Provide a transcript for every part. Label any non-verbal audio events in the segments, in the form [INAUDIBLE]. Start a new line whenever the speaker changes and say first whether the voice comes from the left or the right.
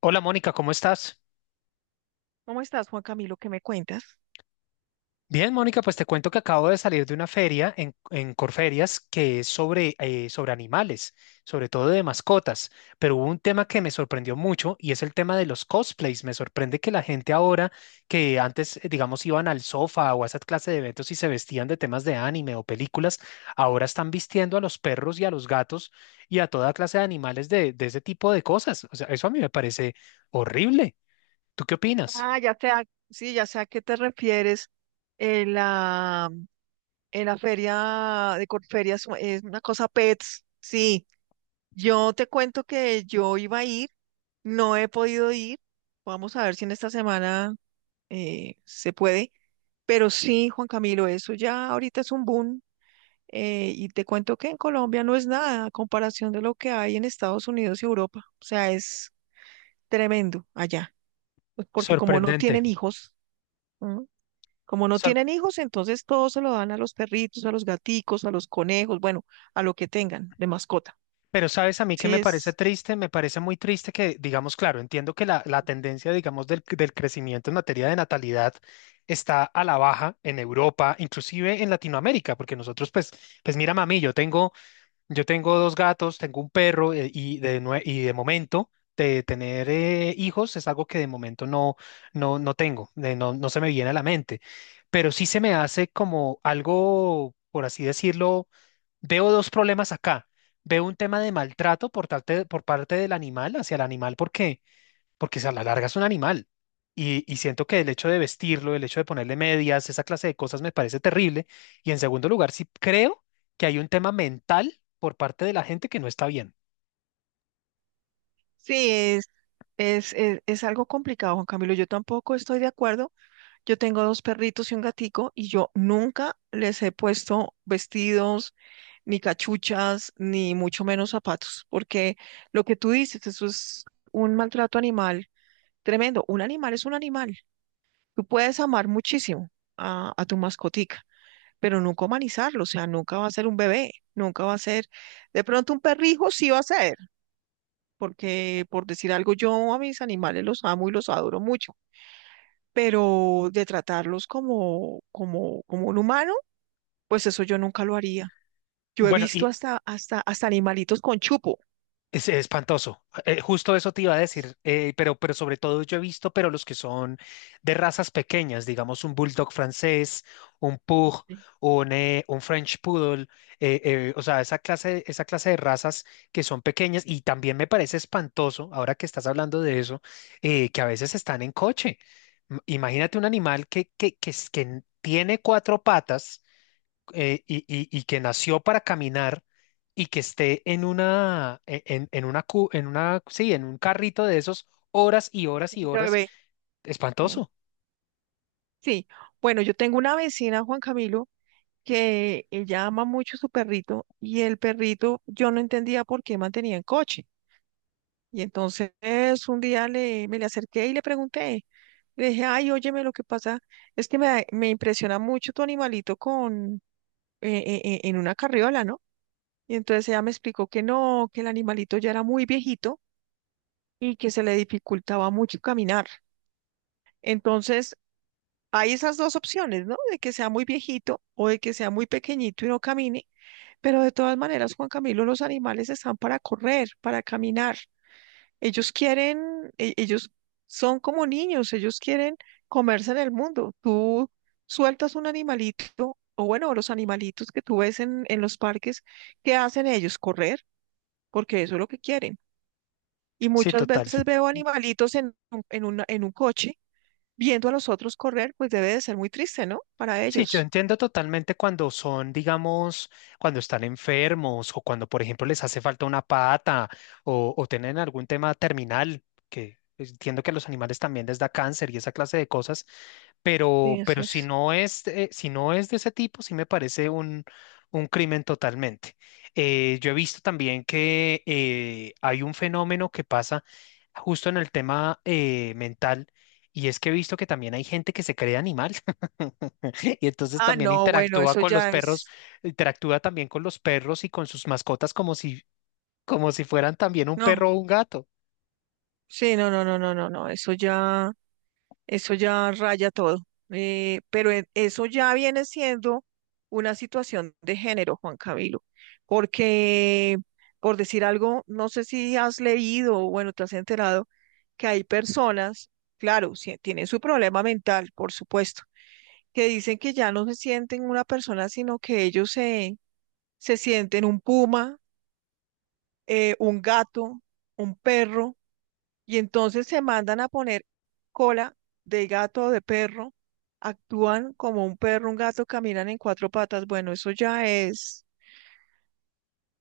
left: Hola Mónica, ¿cómo estás?
right: ¿Cómo estás, Juan Camilo? ¿Qué me cuentas?
left: Bien, Mónica, pues te cuento que acabo de salir de una feria en Corferias, que es sobre, sobre animales, sobre todo de mascotas, pero hubo un tema que me sorprendió mucho y es el tema de los cosplays. Me sorprende que la gente ahora que antes, digamos, iban al sofá o a esa clase de eventos y se vestían de temas de anime o películas, ahora están vistiendo a los perros y a los gatos y a toda clase de animales de ese tipo de cosas. O sea, eso a mí me parece horrible. ¿Tú qué opinas?
right: Ah, ya sé, sí, ya sé a qué te refieres. En la, en la feria de Corferias es una cosa pets. Sí, yo te cuento que yo iba a ir, no he podido ir. Vamos a ver si en esta semana se puede. Pero sí, Juan Camilo, eso ya ahorita es un boom. Y te cuento que en Colombia no es nada a comparación de lo que hay en Estados Unidos y Europa. O sea, es tremendo allá. Pues porque como no
left: Sorprendente.
right: tienen hijos. ¿Mm? Como no tienen hijos, entonces todo se lo dan a los perritos, a los gaticos, a los conejos, bueno, a lo que tengan de mascota.
left: Pero sabes, a mí que
right: Sí,
left: me parece triste, me parece muy triste que, digamos, claro, entiendo que la tendencia, digamos, del crecimiento en materia de natalidad está a la baja en Europa, inclusive en Latinoamérica, porque nosotros, pues, pues mira, mami, yo tengo dos gatos, tengo un perro, y de, y de momento de tener hijos es algo que de momento no, no tengo, de no se me viene a la mente, pero sí se me hace como algo, por así decirlo, veo dos problemas acá. Veo un tema de maltrato por parte del animal, hacia el animal, porque si a la larga es un animal. Y siento que el hecho de vestirlo, el hecho de ponerle medias, esa clase de cosas me parece terrible. Y en segundo lugar, sí creo que hay un tema mental por parte de la gente que no está bien.
right: sí, es, es algo complicado, Juan Camilo. Yo tampoco estoy de acuerdo. Yo tengo dos perritos y un gatico y yo nunca les he puesto vestidos, ni cachuchas, ni mucho menos zapatos, porque lo que tú dices, eso es un maltrato animal tremendo. Un animal es un animal. Tú puedes amar muchísimo a tu mascotica, pero nunca humanizarlo. O sea, nunca va a ser un bebé, nunca va a ser, de pronto un perrijo sí va a ser, porque por decir algo, yo a mis animales los amo y los adoro mucho, pero de tratarlos como un humano, pues eso yo nunca lo haría. Yo he
left: Bueno,
right: visto
left: y,
right: hasta animalitos con chupo,
left: Es espantoso. Justo eso te iba a decir, pero sobre todo yo he visto, pero los que son de razas pequeñas, digamos un bulldog francés, un pug,
right: sí,
left: un French poodle, o sea, esa clase de razas que son pequeñas, y también me parece espantoso, ahora que estás hablando de eso, que a veces están en coche. Imagínate un animal que tiene cuatro patas, y que nació para caminar y que esté en una, en una, en una, sí, en un carrito de esos horas y horas y
right: de
left: horas,
right: bebé. ¿Sí?
left: espantoso.
right: Sí, bueno, yo tengo una vecina, Juan Camilo, que ella ama mucho su perrito y el perrito, yo no entendía por qué mantenía en coche. Y entonces un día me le acerqué y le pregunté, le dije, ay, óyeme, lo que pasa es que me impresiona mucho tu animalito con, en una carriola, ¿no? Y entonces ella me explicó que no, que el animalito ya era muy viejito y que se le dificultaba mucho caminar. Entonces, hay esas dos opciones, ¿no? De que sea muy viejito o de que sea muy pequeñito y no camine. Pero de todas maneras, Juan Camilo, los animales están para correr, para caminar. Ellos quieren, ellos son como niños, ellos quieren comerse en el mundo. Tú sueltas un animalito, o bueno, los animalitos que tú ves en los parques, ¿qué hacen ellos? Correr, porque eso es lo que quieren. Y
left: Sí,
right: muchas
left: total.
right: veces veo animalitos en un coche viendo a los otros correr. Pues debe de ser muy triste, ¿no? Para
left: Sí, yo
right: ellos.
left: entiendo totalmente cuando son, digamos, cuando están enfermos o cuando, por ejemplo, les hace falta una pata o tienen algún tema terminal, que entiendo que a los animales también les da cáncer y esa clase de cosas,
right: Sí,
left: pero
right: así
left: si
right: es.
left: no es, si no es de ese tipo, sí me parece un crimen totalmente. Yo he visto también que hay un fenómeno que pasa justo en el tema mental, y es que he visto que también hay gente que se cree animal. [LAUGHS] [LAUGHS] Y entonces
right: Ah,
left: también
right: no, bueno,
left: interactúa
right: eso
left: con los
right: ya
left: perros,
right: es,
left: interactúa también con los perros y con sus mascotas como si fueran también un
right: no,
left: perro o un gato.
right: sí, no, no, no, no, no, no, eso ya raya todo. Pero eso ya viene siendo una situación de género, Juan Camilo, porque, por decir algo, no sé si has leído o bueno, te has enterado que hay personas, claro, sí, tienen su problema mental, por supuesto, que dicen que ya no se sienten una persona, sino que se sienten un puma, un gato, un perro. Y entonces se mandan a poner cola de gato o de perro, actúan como un perro, un gato, caminan en cuatro patas. Bueno, eso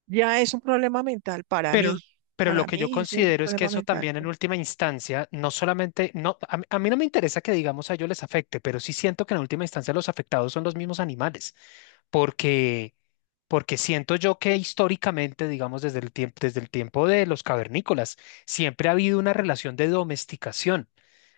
right: ya es un problema mental para
left: Pero,
right: mí.
left: pero lo
right: Para
left: que yo
right: mí eso es un
left: considero es que
right: problema
left: eso
right: mental.
left: también en última instancia, no solamente, no, a mí no me interesa que digamos a ellos les afecte, pero sí siento que en última instancia los afectados son los mismos animales, porque, porque siento yo que históricamente, digamos desde el tiempo de los cavernícolas, siempre ha habido una relación de domesticación.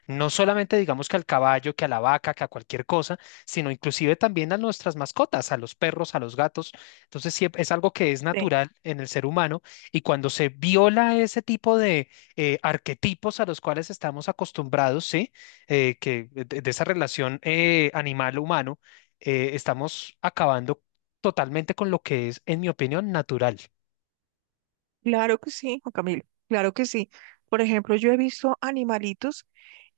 left: No solamente digamos que al caballo, que a la vaca, que a cualquier cosa, sino inclusive también a nuestras mascotas, a los perros, a los gatos. Entonces sí, es algo que es
right: Sí.
left: natural en el ser humano, y cuando se viola ese tipo de arquetipos a los cuales estamos acostumbrados, sí, que de esa relación animal-humano, estamos acabando totalmente con lo que es, en mi opinión, natural.
right: Claro que sí, Juan Camilo, claro que sí. Por ejemplo, yo he visto animalitos,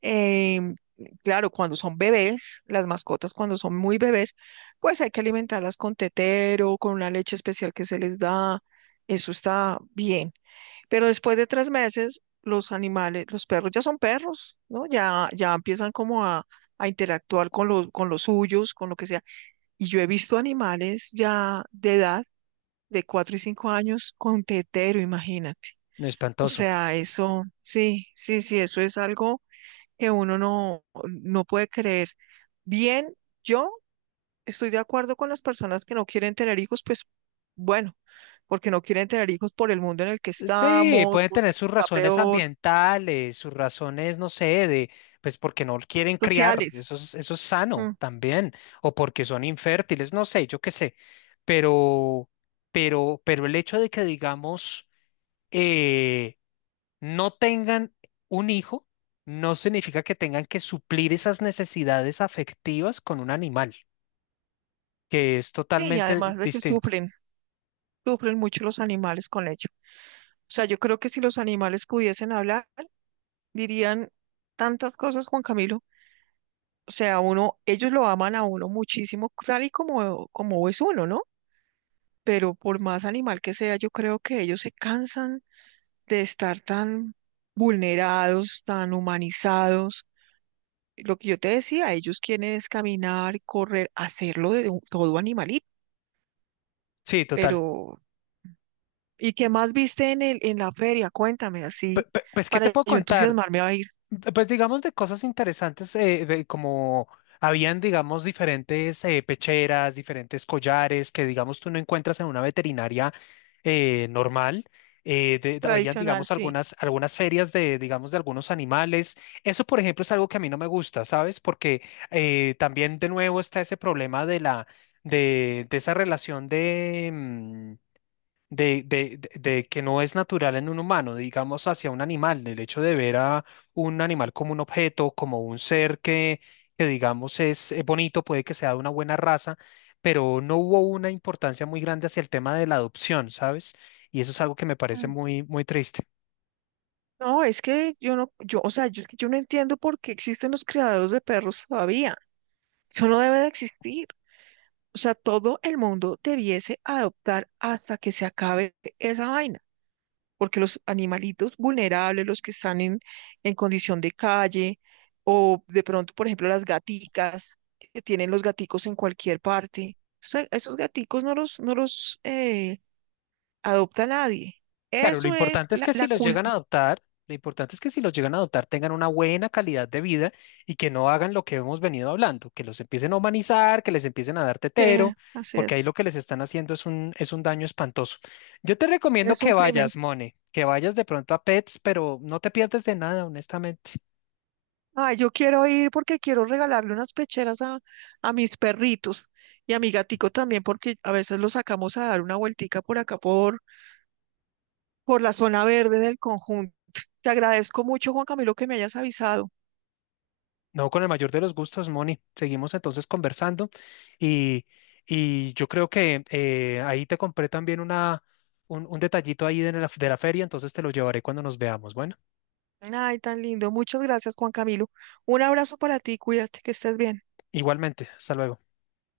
right: em, claro, cuando son bebés, las mascotas cuando son muy bebés, pues hay que alimentarlas con tetero, con una leche especial que se les da. Eso está bien. Pero después de tres meses, los animales, los perros ya son perros, ¿no? Ya empiezan como a interactuar con los suyos, con lo que sea. Y yo he visto animales ya de edad, de cuatro y cinco años, con tetero, imagínate.
left: No,
right: O
left: espantoso.
right: sea, eso, sí, sí, sí, eso es algo que uno no, no puede creer. Bien, yo estoy de acuerdo con las personas que no quieren tener hijos, pues bueno, porque no quieren tener hijos por el mundo en el que
left: Sí, sí,
right: estamos,
left: pueden tener
right: porque
left: sus
right: está
left: razones
right: peor
left: ambientales, sus razones, no sé, de, pues porque no quieren criar,
right: sociales.
left: eso es sano
right: Mm.
left: también, o porque son infértiles, no sé, yo qué sé, pero, pero el hecho de que, digamos, eh, no tengan un hijo, no significa que tengan que suplir esas necesidades afectivas con un animal, que es
right: Sí, y
left: totalmente
right: además de que
left: distinto.
right: sufren, sufren mucho los animales con ello. O sea, yo creo que si los animales pudiesen hablar, dirían tantas cosas, Juan Camilo. O sea, uno, ellos lo aman a uno muchísimo, tal y como es uno, ¿no? Pero por más animal que sea, yo creo que ellos se cansan de estar tan vulnerados, tan humanizados. Lo que yo te decía, ellos quieren es caminar, correr, hacerlo todo animalito,
left: Sí, total.
right: pero ¿y qué más viste en la feria? Cuéntame así,
left: Pues, ¿qué
right: para
left: te puedo
right: yo
left: contar?
right: entusiasmarme a ir.
left: Pues digamos de cosas interesantes, de como habían, digamos, diferentes pecheras, diferentes collares que, digamos, tú no encuentras en una veterinaria normal. Habían,
right: Tradicional,
left: digamos,
right: sí.
left: algunas, algunas ferias de, digamos, de algunos animales. Eso, por ejemplo, es algo que a mí no me gusta, ¿sabes? Porque también, de nuevo, está ese problema de la, de esa relación de, de que no es natural en un humano, digamos hacia un animal, del hecho de ver a un animal como un objeto, como un ser que digamos es bonito, puede que sea de una buena raza, pero no hubo una importancia muy grande hacia el tema de la adopción, ¿sabes? Y eso es algo que me parece
right: Mm.
left: muy, muy triste.
right: No, es que yo no, yo, o sea, yo no entiendo por qué existen los criadores de perros todavía. Eso no debe de existir. O sea, todo el mundo debiese adoptar hasta que se acabe esa vaina. Porque los animalitos vulnerables, los que están en condición de calle, o de pronto, por ejemplo, las gaticas, que tienen los gaticos en cualquier parte, o sea, esos gaticos no los adopta nadie.
left: Claro, lo
right: Eso es
left: importante es que si
right: la
left: los llegan a adoptar, lo importante es que si los llegan a adoptar tengan una buena calidad de vida y que no hagan lo que hemos venido hablando, que los empiecen a humanizar, que les empiecen a dar tetero,
right: así
left: porque ahí lo que les están haciendo es un daño espantoso. Yo te recomiendo
right: es
left: que
right: un crimen.
left: vayas, Mone, que vayas de pronto a Pets, pero no te pierdes de nada, honestamente.
right: Ay, yo quiero ir porque quiero regalarle unas pecheras a mis perritos y a mi gatico también, porque a veces los sacamos a dar una vueltica por acá, por la zona verde del conjunto. Te agradezco mucho, Juan Camilo, que me hayas avisado.
left: No, con el mayor de los gustos, Moni. Seguimos entonces conversando y, y yo creo que ahí te compré también una, un detallito ahí de la feria, entonces te lo llevaré cuando nos veamos. Bueno,
right: Ay, tan lindo. Muchas gracias, Juan Camilo. Un abrazo para ti, cuídate, que estés bien.
left: igualmente, hasta luego.